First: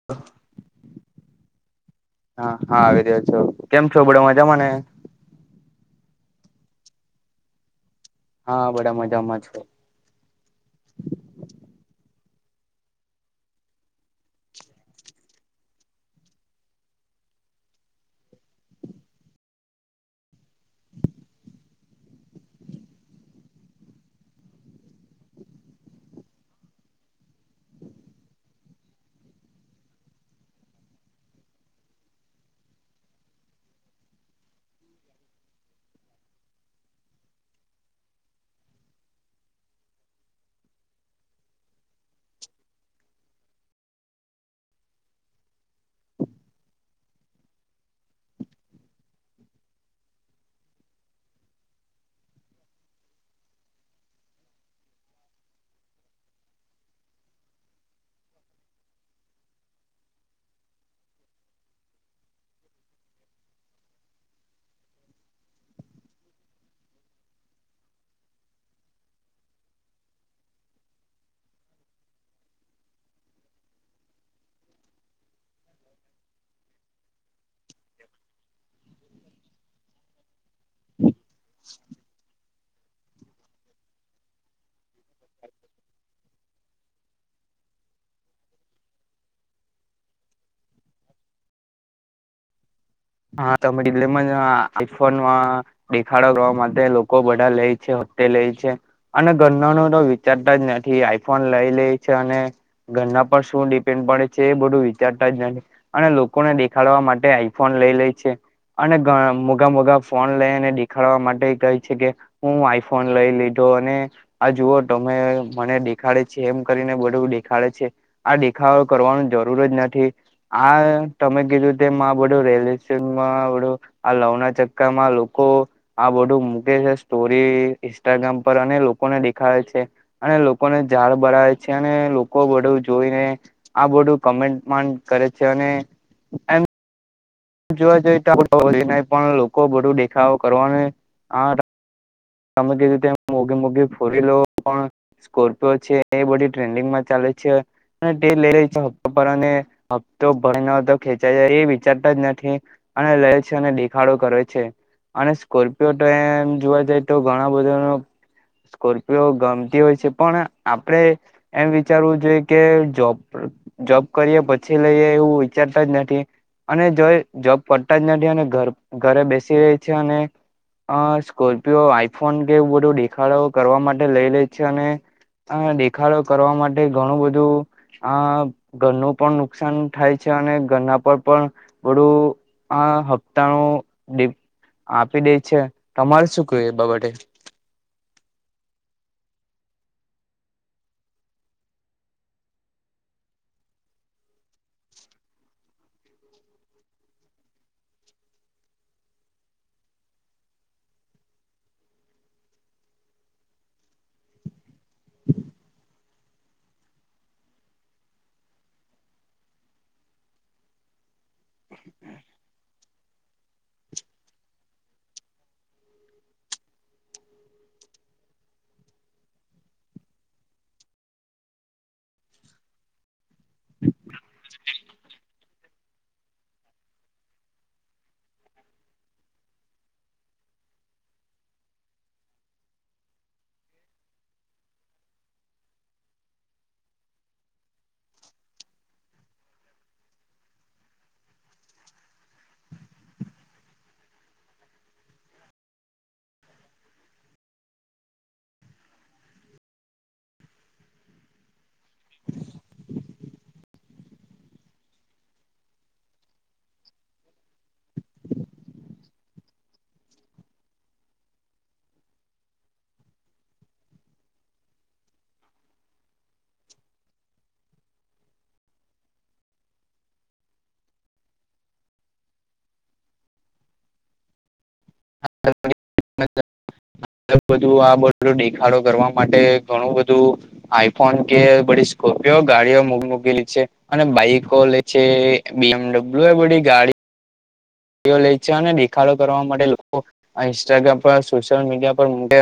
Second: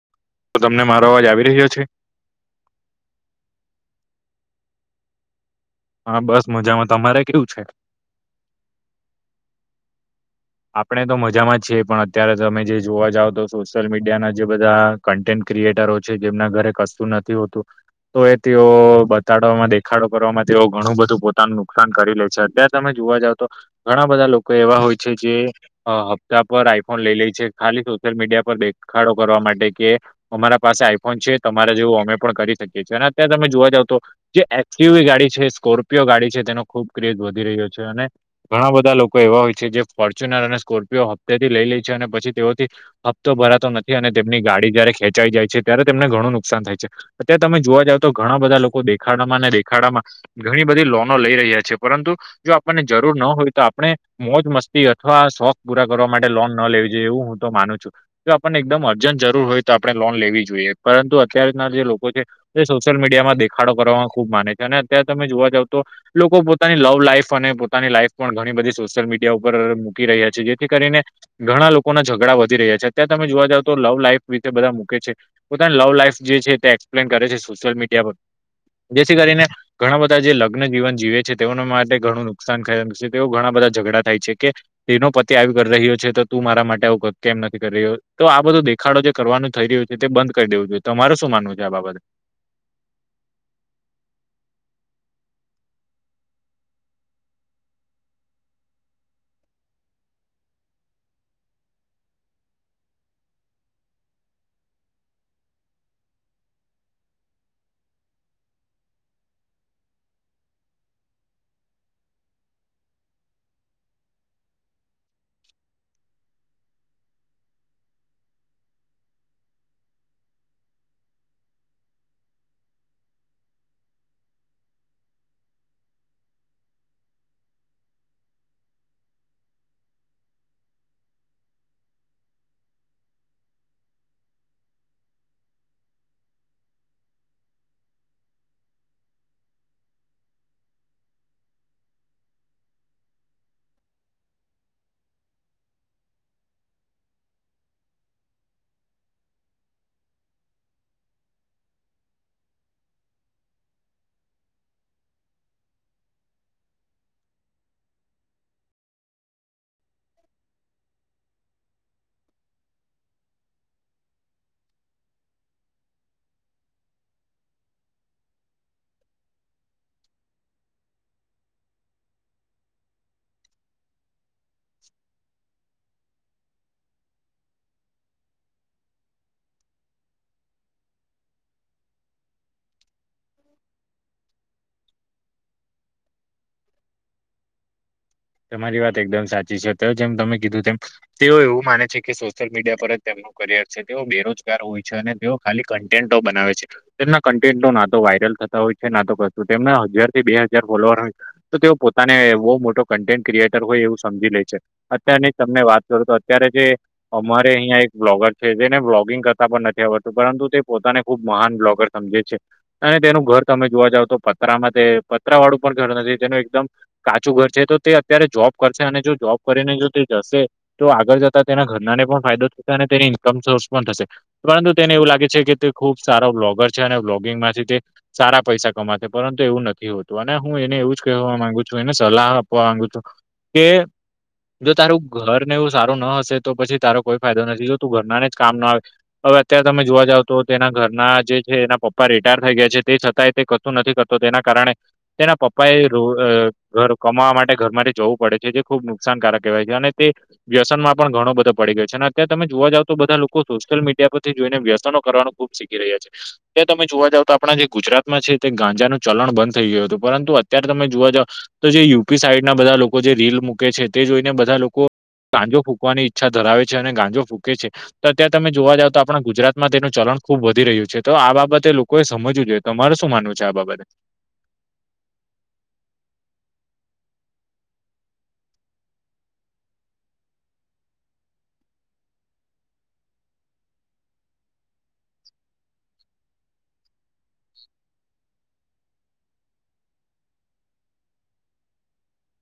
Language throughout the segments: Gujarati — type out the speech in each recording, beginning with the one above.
[unintelligible] તો તમને મારો અવાજ આવી રહ્યો છે? હા હા આવી રહ્યા છો, કેમ છો બડ મજા મને? હા બસ મજામાં તમારે કેવું છે? હા બડામજામાં છો. આપણે તો મજામાં જ છીએ પણ અત્યારે તમે જે જોવા જાવ તો સોશિયલ મીડિયાના જે બધા કન્ટેન્ટ ક્રિએટરો છે જેમના ઘરે કશતું નથી હોતું. તો એ તેઓ બતાડવામાં દેખાડો કરવામાં તેઓ ઘણું બધું પોતાનું નુકસાન કરી લે છે અત્યારે તમે જોવા જાવ તો, ઘણા બધા લોકો એવા હોય છે. જે હપ્તા પર આઈફોન લઈ લે છે, ખાલી સોશિયલ મીડિયા પર દેખાડો કરવા માટે કે અમારા પાસે આઈફોન છે તમારે જેવું અમે પણ કરી શકીએ છીએ અને અત્યારે તમે જોવા જાવ તો જે એસુ ગાડી છે સ્કોર્પિયો ગાડી છે તેનો ખુબ ક્રેઝ વધી રહ્યો છે અને ઘણા બધા લોકો એવા હોય છે જે ફોર્ચ્યુનર અને સ્કોર્પિઓ હપ્તેથી લઈ લે છે અને પછી તેઓથી. હપ્તો ભરાતો નથી અને તેમની ગાડી જયારે ખેંચાઈ જાય છે ત્યારે તેમને ઘણું નુકસાન થાય છે. અત્યારે તમે જોવા જાવ તો ઘણા બધા લોકો દેખાડામાં ને દેખાડામાં. ઘણી બધી લોનો લઈ રહ્યા છે પરંતુ, જો આપણને જરૂર ન હોય તો આપણે મોજ મસ્તી અથવા શોખ પૂરા કરવા માટે લોન ન લેવી જોઈએ એવું હું તો માનું છું. જો આપણને એકદમ અર્જન્ટ જરૂર હોય તો આપણે લોન લેવી જોઈએ પરંતુ અત્યારના જે લોકો છે. તે સોશિયલ મીડિયામાં દેખાડો કરવામાં ખુબ માને છે, અને અત્યારે તમે જોવા જાવ તો. લોકો પોતાની લવ લાઈફ અને પોતાની લાઈફ પણ ઘણી બધી સોશિયલ મીડિયા ઉપર ર મૂકી રહ્યા છે જેથી કરીને ઘણા લોકોના ઝઘડા વધી રહ્યા છે, અત્યારે તમે જોવા જાવ તો લવ લાઈફ રીતે બધા મૂકે છે. પોતાની લવ લાઈફ જે છે તે એક્સપ્લેન કરે છે સોશિયલ મીડિયા પર. જેથી કરીને, ઘણા બધા જે લગ્ન જીવન જીવે છે. તેઓના માટે ઘણું નુકસાન થ છે, તેઓ ઘણા બધા ઝઘડા થાય છે કે તેનો પતિ આવી કરી રહ્યો છે તો તું મારા માટે આવું કર. કેમ નથી કરી રહ્યો તો આ બધું દેખાડો જે કરવાનું થઈ રહ્યું છે. તે બંધ કરી દેવું જોઈએ તો તમારે શું માનવું છે આ બાબતે? હા, [unintelligible] આઈ ફોનમાં દેખાડો કરવા માટે લોકો બધા લે છે, તે લે છે. અને ઘરનું તો વિચારતા જ નથી આઈ ફોન લઈ લે છે અને ઘરના પર શું ડિપેન્ડ પડે છે? એ બધું વિચારતા જ અને લોકોને દેખાડવા માટે આઈફોન લઈ લે છે. અને મોઘા-મોઘા ફોન લઈને દેખાડવા માટે કઈ છે કે હું આઈ ફોન લઈ લીધો અને આ જુઓ તમે મને દેખાડે છે એમ કરીને બધું દેખાડે છે. આ દેખાવ કરવાની જરૂર જ નથી આ તમે કીધું તેમા બધું રેલવે-સ્ટેશનમાં બધું આ લવના ચક્કામાં લોકો આ બધું મૂકે છે સ્ટોરી ઇન્સ્ટાગ્રામ પર અને લોકોને દેખાડે છે. અને લોકોને ઝાળ બળાવે છે અને લોકો બધું જોઈને આ બધું કમેન્ટમાં કરે છે અને એમ જોવા જઈ પણ લોકો બધું દેખાવો કરવાનું આ તમે કે રીતે મોઘી-મોઘી ફોર વ્હીલો પણ સ્કોર્પિયો છે એ બધી ટ્રેન્ડિંગમાં ચાલે છે. તે લઈ રહી છે હપ્તા પર અને હપ્તો ભરાય નહી ખેંચાઈ જાય એ વિચારતા જ નથી. અને લે છે અને દેખાડો કરે છે અને સ્કોર્પિયો ટ્રેન જોવા જઈ તો ઘણા બધા સ્કોર્પિયો ગમતી હોય છે પણ આપણે એમ વિચારવું જોઈએ કે જોબ જોબ કરીએ પછી લઈએ એવું વિચારતા જ નથી. અને જોબ કરતા જ નથી અને ઘરે બેસી રહે છે અને આજકાલ આઈ ફોન કે એવું બધું દેખાડો કરવા માટે લઈ લે છે અને દેખાડો કરવા માટે ઘણું બધું આ ઘરનું પણ નુકસાન થાય છે અને ઘરના પર પણ બધું આ હપ્તાઓ આપી દે છે તમારે શું કહેવુ એ બાબતે? તમારી વાત એકદમ સાચી છે, તો જેમ તમે કીધું તેમ તેઓ એવું માને છે. કે સોશિયલ મીડિયા પર જ તેમ કારિયા છે તેઓ બેરોજગાર હોય છે અને તેઓ ખાલી કોન્ટેન્ટો બનાવે છે. તેમના કન્ટેન્ટ ના તો વાયરલ થતા હોય છે ના તો કશું તેમના હજારથી બે હજાર ફોલોવર તો તેઓ પોતાને બહુ મોટો કન્ટેન્ટ ક્રિએટર હોય એવું સમજી લે છે. અત્યની તમને વાત કરો તો અત્યારે જે અમારે અહી એક બ્લોગર છે, જેને બ્લોગિંગ કરતા પણ નથી આવડતું પરંતુ તે પોતાને ખુબ મહાન બ્લોગર સમજે છે, અને તેનું ઘર તમે જોવા જાવ તો પતરામાં તે પતરા વાળું પણ ઘર નથી. તેનું એકદમ કાચું ઘર છે તો તે અત્યારે જોબ કરશે અને જો જોબ કરીને જો તે જશે તો આગળ જતા તેના ઘરનાને પણ ફાયદો થતા અને તેની સોર્સ પણ થશે. પરંતુ તેને એવું લાગે છે કે તે ખુબ સારો બ્લોગર છે અને બ્લોગિંગ માંથી તે સારા પૈસા કમાતા પરંતુ એવું નથી હોતું અને હું એને એવું જ કહેવા માંગુ છું. એને સલાહ આપ [unintelligible] કે જો તારું ઘર ને એવું સારું ના હશે તો પછી તારો કોઈ ફાયદો નથી, જો તું ઘરનાને જ કામ ના આવે. હવે અત્યારે તમે જોવા જાવ તો તેના ઘરના જે છે, એના પપ્પા રિટાયર થઈ ગયા છે તે થતાં તે કછું નથી કરતો તેના કારણે તેના પપ્પા એ ઘર કમાવા માટે ઘર માટે જવું પડે છે જે ખુબ નુકસાનકારક કહેવાય છે અને તે વ્યસનમાં પણ ઘણો બધો પડી ગયો છે અને અત્યારે તમે જોવા જાવ તો બધા લોકો સોશિયલ મીડિયા પરથી જોઈને વ્યસનો કરવાનું ખુબ કે રહ્યા છે. ત્યાં તમે જોવા જાવ તો આપણા જે ગુજરાતમાં છે તે ગાંજાનું ચલણ બંધ થઈ ગયું હતું. પરંતુ અત્યારે તમે જોવા જાવ તો જે યુપી સાઈડના બધા લોકો જે રીલ મૂકે છે તે જોઈને બધા લોકો ગાજો ફૂકવાની ઈચ્છા ધરાવે છે અને ગાંજો ફૂકે છે. તો અત્યાંરે તમે જોવા જાવ તો આપણા ગુજરાતમાં તેનું ચલણ ખુબ વધી રહ્યું છે, તો આ બાબતે લોકોએ સમજવું જોઈએ. તમારૂ શું માનવું છે આ બાબતે? [unintelligible] વધુ પડતું બધું આ બધું દેખાડો કરવા માટે ઘણું બધું આઈફોન કે બડી સ્કોર્પિયો ગાડીઓે મોંઘી મોંઘી લી છે અને બાઈકો લે છે બી એમડબલ્યુ એ બધી ગાડી ઓ લે છે અને દેખાડો કરવા માટે લોકો આ ઇન્સ્ટાગ્રામ પર સોશિયલ મીડિયા પર મૂકે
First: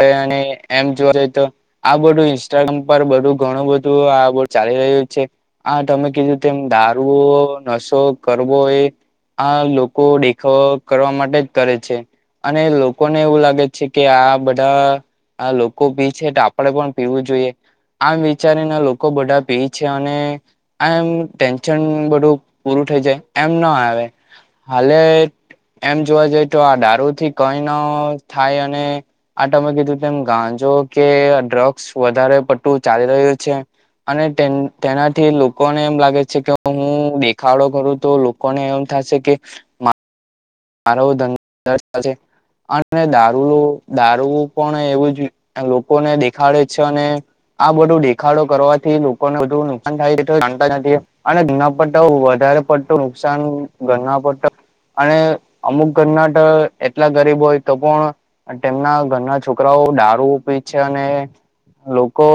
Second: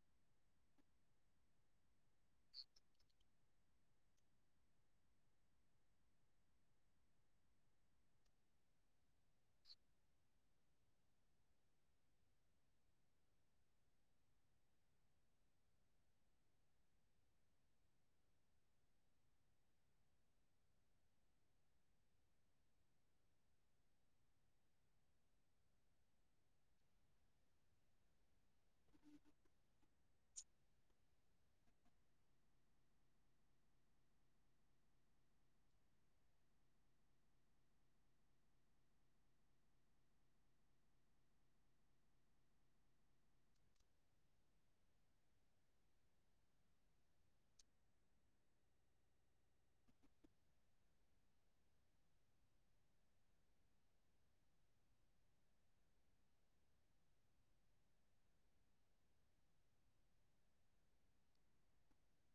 અને [unintelligible] એમ જોવા જઈ તો આ બધું ઇન્સ્ટાગ્રામ પર બધું ઘણું બધું આ બધું ચાલી રહ્યું જ છે. આ, તમે કીધુ તેમ દારૂઓ, નસો કરવો એ આ લોકો ડેખાવ કરવા માટે જ કરે છે. અને લોકોને એવું લાગે છે કે આ બધા આ લોકો પી છે, ટ આપડે પણ પીવું જોઈએ આમ વિચારીને લોકો બધા પેય છે અને આ એમ ટેન્શન બધું પૂરું થઈ જાય એમ ના આવે હાલે એમ જોવા જઈ તો આ ડારૂ થી કઈ ન થાય અને આ ટમે કીધું તેમ ગાંજો કે ડ્રગ્સ વધારે પટું ચાલી રહ્યું છે અને તેન તેનાથી લોકોને એમ લાગે છે કે હું દેખાડો કરું તો લોકોને એમ થાશે કે હારો ધંધો થશે અને દારૂલો, દારૂઓ પણ એવું જ લોકોને દેખાડે છે અને આ બધું દેખાડો કરવાથી લોકોને બધુ નુકસાન થાય એ તો જાણતા જ નથી. અને એના પરટા વધારે પડતું નુકસાન ઘરના પટ, અને અમુક ઘરના ટ એટલા ગરીબ હોય તો પણ ટેમના ઘરના છોકરાઓ ડારૂ પી છ અને લોકો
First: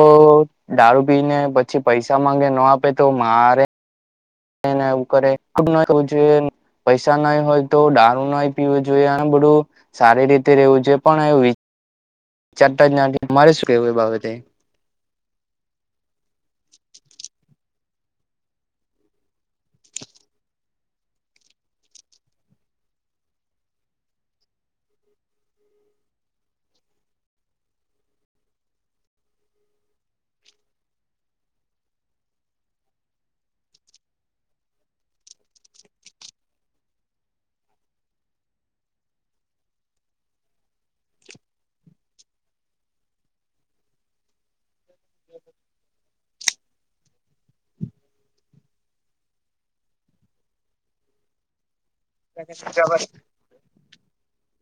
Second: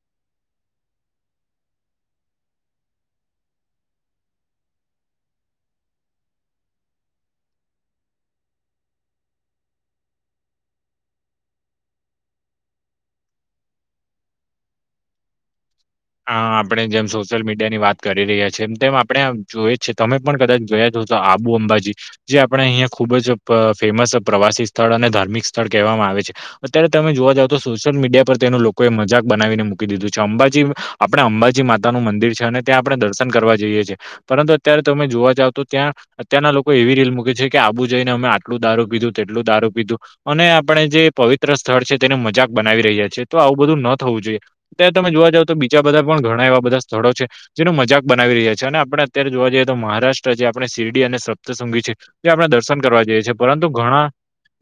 દારૂ પી ને પછી પૈસા માંગે, ન આપે તો મારે એને એવું કરે, અબ ના જોઈએ. પૈસા નહી હોય તો ડારૂ નહી પીવું જોઈએ, અને બઢૂ, સારી રીતે રવું જોઈએ પણ એવું વિચ ચારતા જ નથી, મારે શું કેવું એ બાબતે? હા, આપણે જેમ સોશિયલ મીડિયા ની વાત કરી રહ્યા છીએ, એમ તેમ આપણે જોય જ છે તમે પણ કદાચ જોયા જ જો તો આબુ અંબાજી જે આપણે અહિયાં ખુબ જ પ ફેમસ પ્રવાસી સ્થળ અને ધાર્મિક સ્થળ કહેવામાં આવે છે, અત્યારે તમે જોવા જાવ તો સોશિયલ મીડિયા પર તેનું લોકોએ મજાક બનાવીને મૂકી દીધું છે, અંબાજી વ આપણે અંબાજી માતાનું મંદિર છે અને ત્યાં આપણે દર્શન કરવા જઈએ છીએ પરંતુ, અત્યારે તમે જોવા જાવ તો, ત્યાં અત્યારના લોકો એવી રીલ મૂકે છે કે આબુ જઈને અમે આટલું દારૂ પીધું, તેટલું દારૂ પીધું અને આપણે જે પવિત્ર સ્થળ છે તેને મજાક બનાવી રહ્યા છીએ, તો આવું બધું ન થવું જોઈએ. તત્યારે તમે જોવા જાવ તો બીજા બધા પણ ઘણા એવા બધા સ્થળો છે. જેનો મજાક બનાવી રહ્યા છે અને આપણે અત્યારે જોવા જઈએ તો મહારાષ્ટ્ર જે આપણે શિરડી અને સપ્તસુન્ગી છે આપણે દર્શન કરવા જઈએ છીએ, પરંતુ ઘણા,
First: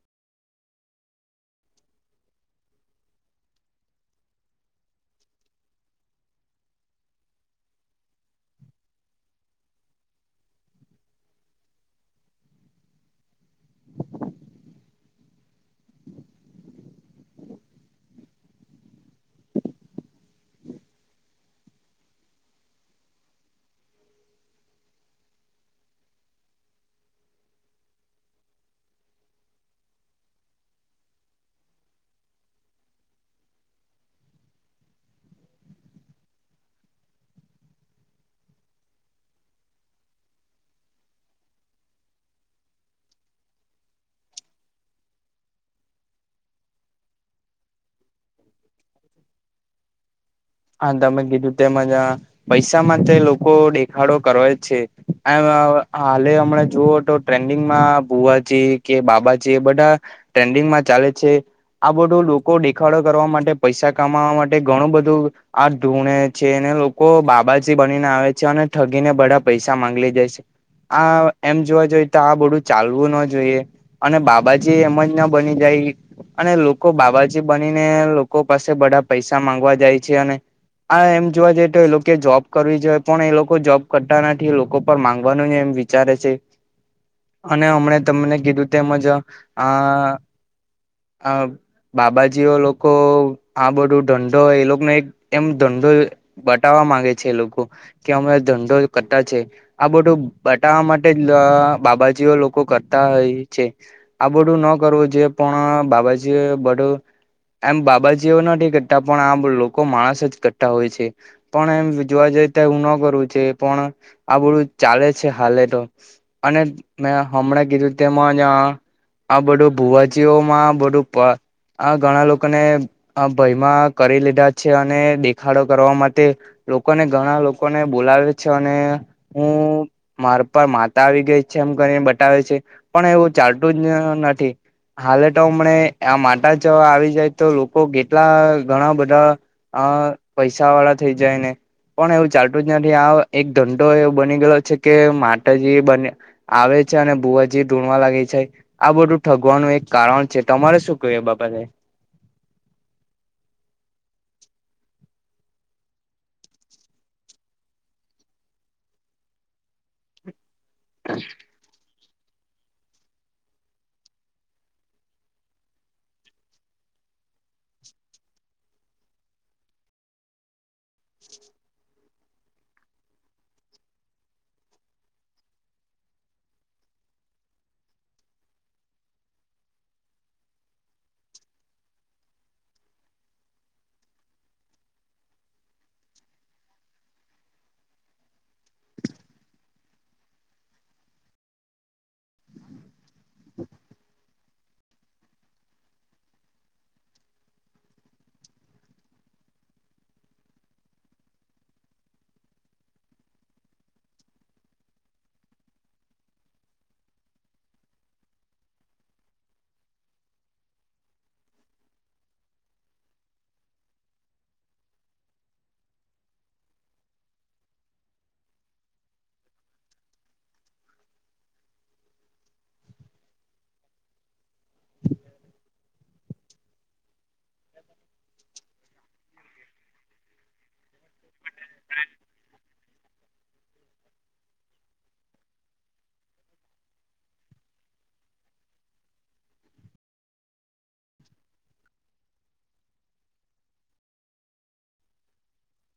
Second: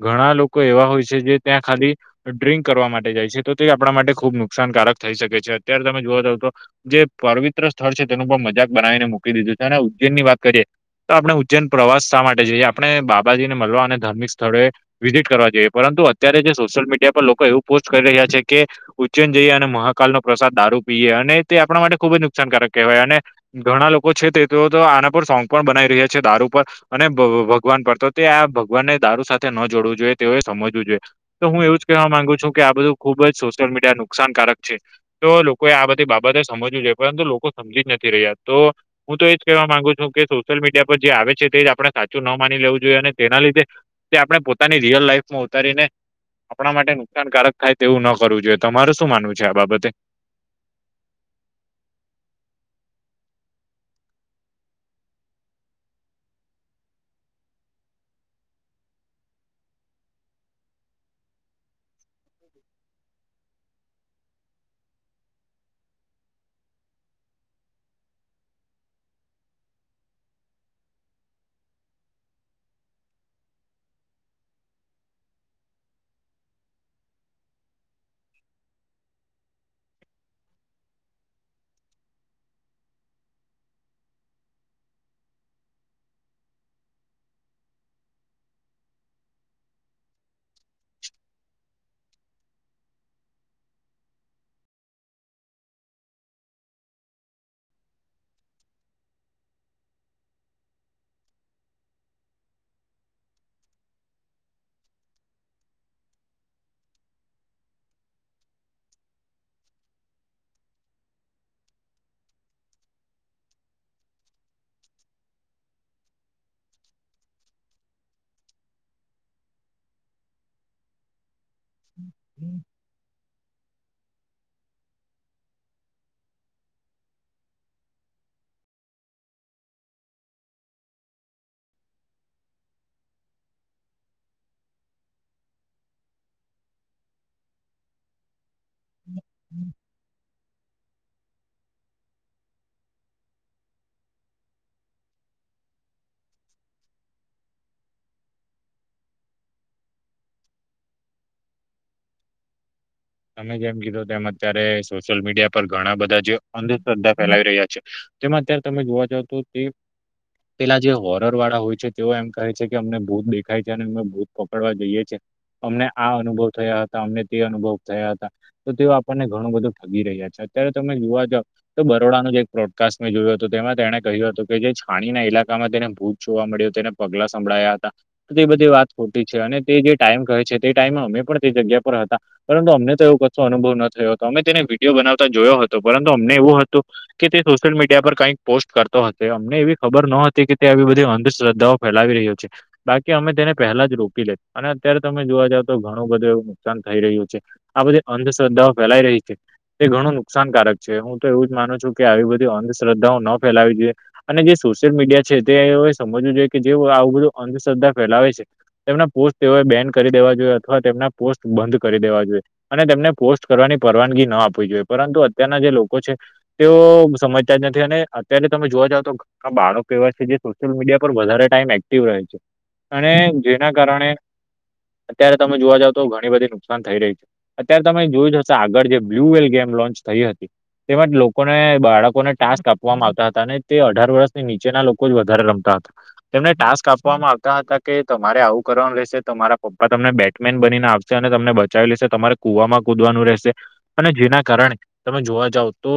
ઘણા લોકો એવા હોય છે જે ત્યાં ખાલી ડ્રિંક કરવા માટે જાય છે, તો તે આપણા માટે ખુબ નુકસાનકારક થઈ શકે છે, અત્યારે તમે જોવા જાવ તો જે પવિત્ર સ્થળ છે તેનું પણ મજાક બનાવીને મૂકી દીધું છે અને ઉજ્જૈન ની વાત કરીએ. તો આપણે ઉજ્જૈન પ્રવાસ શા માટે જઈએ આપણે બાબાજી ને મળવા અને ધાર્મિક સ્થળોએ. વિઝિટ કરવા જોઈએ પરંતુ અત્યારે જે સોશિયલ મીડિયા પર લોકો એવું પોસ્ટ કરી રહ્યા છે કે. ઉચ્ચેન જઈએ અને મહાકાલ નો પ્રસાદ દારૂ પીએ અને તે આપણા માટે ખુબ જ નુકસાનકારક કહેવાય અને ઘણા લોકો છે તે તેઓ તો આના પર સોંગ પણ બનાવી રહ્યા છે દારૂ પર. અને ભગવાન પર તો તે આ ભગવાનને દારૂ સાથે ન જોડવું જોઈએ તેઓએ સમજવું જોઈએ. તો હું એવું જ કહેવા માંગુ છું કે આ બધું ખુબ જ સોશિયલ મીડિયા નુકસાનકારક છે. તો લોકોએ આ બધી બાબતે સમજવું જોઈએ પરંતુ લોકો સમજી જ નથી રહ્યા તો હું તો એજ કહેવા માંગુ છું કે સોશિયલ મીડિયા પર જે આવે છે તે જ આપણે સાચું ન માની લેવું જોઈએ અને તેના લીધે. તે આપણે પોતાની રિયલ લાઈફ માં ઉતારી ને આપણા માટે નુકસાનકારક થાય તેવું ન કરવું જોઈએ તમારે શું માનવું છે આ બાબતે? હા તમે ગીધું તે મજા પૈસા માં તે લોકો દેખાડો કરવા જ છે, આ હાલે હમણા જુવો તો ટ્રેન્ડિંગમાં ભુવા છે કે બાબાજી એ બધા, ટ્રેન્ડિંગમાં ચાલે છે. આ બધું લોકો દેખાડો કરવા માટે પૈસા કમાવા માટે ઘણું બધું આ ધૂણે છે એને લોકો બાબાજી બનીને આવે છે અને ઠગીને બધા પૈસા માંગલી જાય છે. આ એમ જોવા જોઈએ તો આ બધું ચાલવું ના જોઈએ. અને બાબાજી એમ જ ના બની જાય, અને લોકો બાબાજી બનીને લોકો પાસે બધા પૈસા માંગવા જાય છે અને આ એમ જોવા જઈએ તો એ લોકો જોબ કરવી જોઈએ પણ એ લોકો જોબ કરતા નથી એ લોકો પર માંગવાનું ન એમ વિચાર વિચારે છે. અને હમણા તમને કીધું તેમજ, આ આ બાબાજીઓ લોકો આ બધું ધંધો એ લોકોને એક એમ ધંધો બતાવા માંગે છે લોકો, કે અમે ધંધો કરતા છે. આ બધું બટવા માટે જ બાબાજીઓ લોકો કરતા હોય છે. આ બધું ન કરવું જે પણ બાબાજી એ એમ બાબાજીઓ નથી કરતા પણ આમ લોકો માણસ જ કરતા હોય છે. પણ એમ જોવા જઈ તો એ ન કરું છે પણ, આ બધું ચાલે છે હાલે તો. અને મે હમણાં કીધું તેમાંં આ બધું ભૂવાચઓમાં બધું આ ઘણા લોકોને હ ભયમાં કરી લીધા છે અને દેખાડો કરવા માટે લોકોને ઘણા લોકોને બોલાવે છે અને હું મારે પર માતા આવી ગઈ છે એમ ઘણી બતાવે છે, પણ એવું ચાલતું જ નથી. હાલે તો હમને આ માતા જ આવી જાય તો લોકો કેટલા ઘણા બધા, અ પૈસા પસા વાળા થઈ જાય ને. પણ એવું ચાલતું જ નથી આ એક ધંધો એવો બની ગયો છે કે માતાજી બને આવે છે અને બુઆજી ઢોણવા લાગે છે. આ બધું ઠગવાનું એક કારણ છે તમારે શું ક એ બાબતે. તમે જેમ કીધું તેમ અત્યારે સોશિયલ મીડિયા પર ઘણા બધા જે અંધશ્રદ્ધા ફેલાવી રહ્યા છે. તેમાં અત્યારે તમે જોવા જાવ તો તે પેલા જે હોરર વાળા હોય છે. તેઓ એમ કહે છે કે અમને ભૂત દેખાય છે અને અમે ભૂત પકડવા જઈએ છીએ. અમને આ અનુભવ થયા હતા અમને તે અનુભવ થયા હતા. તો તેઓ આપણને ઘણું બધું ઠગી રહ્યા છે અત્યારે તમે જોવા જ. તો બરોડાનું જે એક પ્રોડકાસ્ટ મેં જોયું હતું તેમાં તેણે કહ્યું હતું કે જે છાણીના ઇલાકામાં તેને ભૂજ જોવા મળ્યો તેને પગલા સંભળાયા હતા. બધી વાત ખોટી છે. અને તે જે ટાઈમ કહે છે, તે ટાઈમ અમે પણ તે જગ્યા પર હતા. પરંતુ અમને તો એવો કશો અનુભવ ન થયો હતો અમે તેને વિડીયો બનાવતા જોયો હતો પરંતુ અમને એવું હતું કે તે સોશિયલ મીડિયા પર કઈક પોસ્ટ કરતો હતો, અમને એવી ખબર ન હતી કે તે આવી બધી અંધશ્રદ્ધાઓ ફેલાવી રહ્યો છે. બાકી અમે તેને પહેલા જ રોકી લેત, અને અત્યારે તમે જોવા જાવ તો ઘણું બધું એવું નુકસાન થઈ રહ્યું છે. આ બધી અંધશ્રદ્ધાઓ ફેલાઈ રહી છે. એ ઘણું નુકસાનકારક છે. હું તો એવું જ માનું છું કે, આવી બધી અંધશ્રદ્ધાઓ ન ફેલાવી જોઈએ. અને જે સોશિયલ મીડિયા છે, તે સમજવું જોઈએ કે જે આવું બધું અંધશ્રદ્ધા ફેલાવે છે. તેમના પોસ્ટ તેઓએ બેન કરી દેવા જોઈએ, અથવા તેમના પોસ્ટ બંધ કરી દેવા જોઈએ. અને તેમને પોસ્ટ કરવાની પરવાનગી ન આપવી જોઈએ. પરંતુ અત્યારના જે લોકો છે. તેઓ સમજતા જ નથી અને અત્યારે તમે જોવા જાવ તો આ બાળક એવા છે જે સોશિયલ મીડિયા પર વધારે ટાઈમ એક્ટિવ રહે છે. અને જેના કારણે અત્યારે તમે જોવા જાવ તો, ઘણી બધી નુકસાન થઈ રહી છે. અત્યારે તમે જોયું જશે આગળ જે બ્લુ વેલ ગેમ લોન્ચ થઈ હતી.? તેવાજ લોકોને બાળકોને ટાસ્ક આપવામાં આવતા હતા. અને તે અઢાર વર્ષની નીચેના લોકો જ વધારે રમતા હતા. તેમને ટાસ્ક આપ આપવામાં આવતા હતા કે તમારે આવું કરવાનું રહેશે, તમારા પપ્પા તમને બેટમેન બનીને આવશે અને તમને બચાવી લેશે. તમારે કુવામાં કૂદવાનું રહેશે અને જેના કારણે, તમે જોવા જાવ તો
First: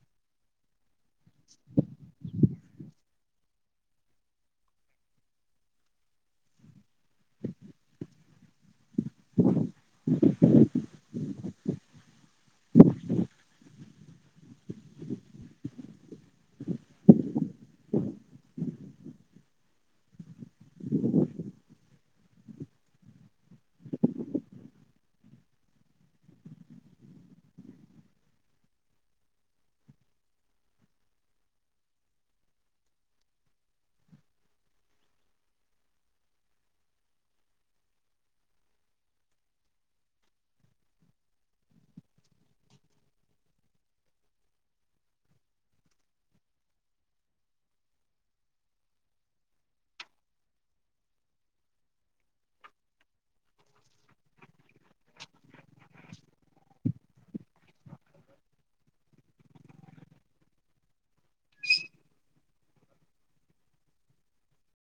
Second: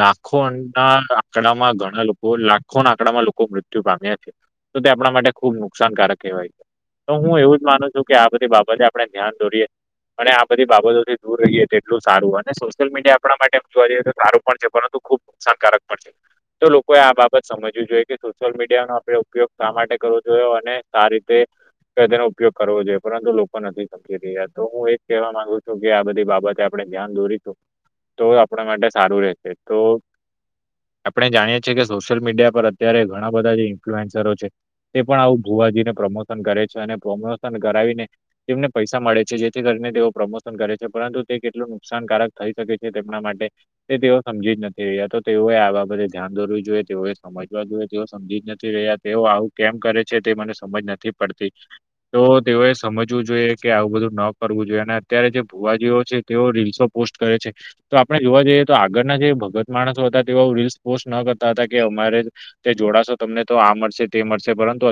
લાખો ના આંકડામાં ઘણા લોકો લાખો ના આંકડામાં લોકો મૃત્યુ પામ્યા છે. તો તે આપણા માટે ખુબ નુકસાનકારક કહેવાય. તો હું એવું જ માનું છું કે, આ બધી બાબતે આપણે ધ્યાન દોરીએ અને આ બધું થી દૂર રહીએ તો એટલું સારું અને સોશિયલ મીડિયા આપણા માટેમ જોવા જઈએ તો સારું પણ છે. પરંતુ ખુબ નુકસાન કારક પણ શે. તો લોકોએ આ બાબત સમજવી જોઈએ કે, સોશિયલ મીડિયાનો આપડણે ઉપયોગ શા માટે કરવો જોઈયો અને સા રીતે તેનો ઉપયોગ કરવો જોઈએ પરંતુ લોકો નથી સમખી રહ્યા તો હું એક કેવા માંગુ છું કે આ બધી બાબતે આપણે ધ્યાન દોરીશું. તો આપણા માટે સારું રહેશે તો આપણે જાણીએ છીએ કે, સોશિયલ મીડિયા પર અત્યારે ઘણા બધા જે ઇન્ફ્લુએન્સરો છે. તે પણ આવું ભુવાજીને પ્રમોશન કરે છે. અને પ્રમોશન કરાવીને તેમને પૈસા મળે છે જેથી કરીને તેઓ પ્રમોશન કરે છે. પરંતુ તે કેટલું નુકસાનકારક થઈ શકે છે, તેમના માટે તે તેઓ સમજી જ નથી રહ્યા તો તેઓએ આ બાબતે ધ્યાન દોરવું જોઈએ, તેઓએ સમજવા જોઈએ તેઓ સમજી જ નથી રહ્યા તેઓ આવું કેમ કરે છે, તે મને સમજ નથી પડતી. તો તેઓએ સમજવું જોઈએ કે આવું બધું ન કરવું જોઈએ. અને અત્યારે જે ભુવાજીઓ છે તેઓ રીલ્સો પોસ્ટ કરે છે. તો આપણે જોવા જઈએ તો આગળના જે ભગત માણસો હતા તેઓ રીલ્સ પોસ્ટ ન કરતા હતા, કે અમારે તે જોડાશો તમને તો આ મળશે તે મળશે પરંતુ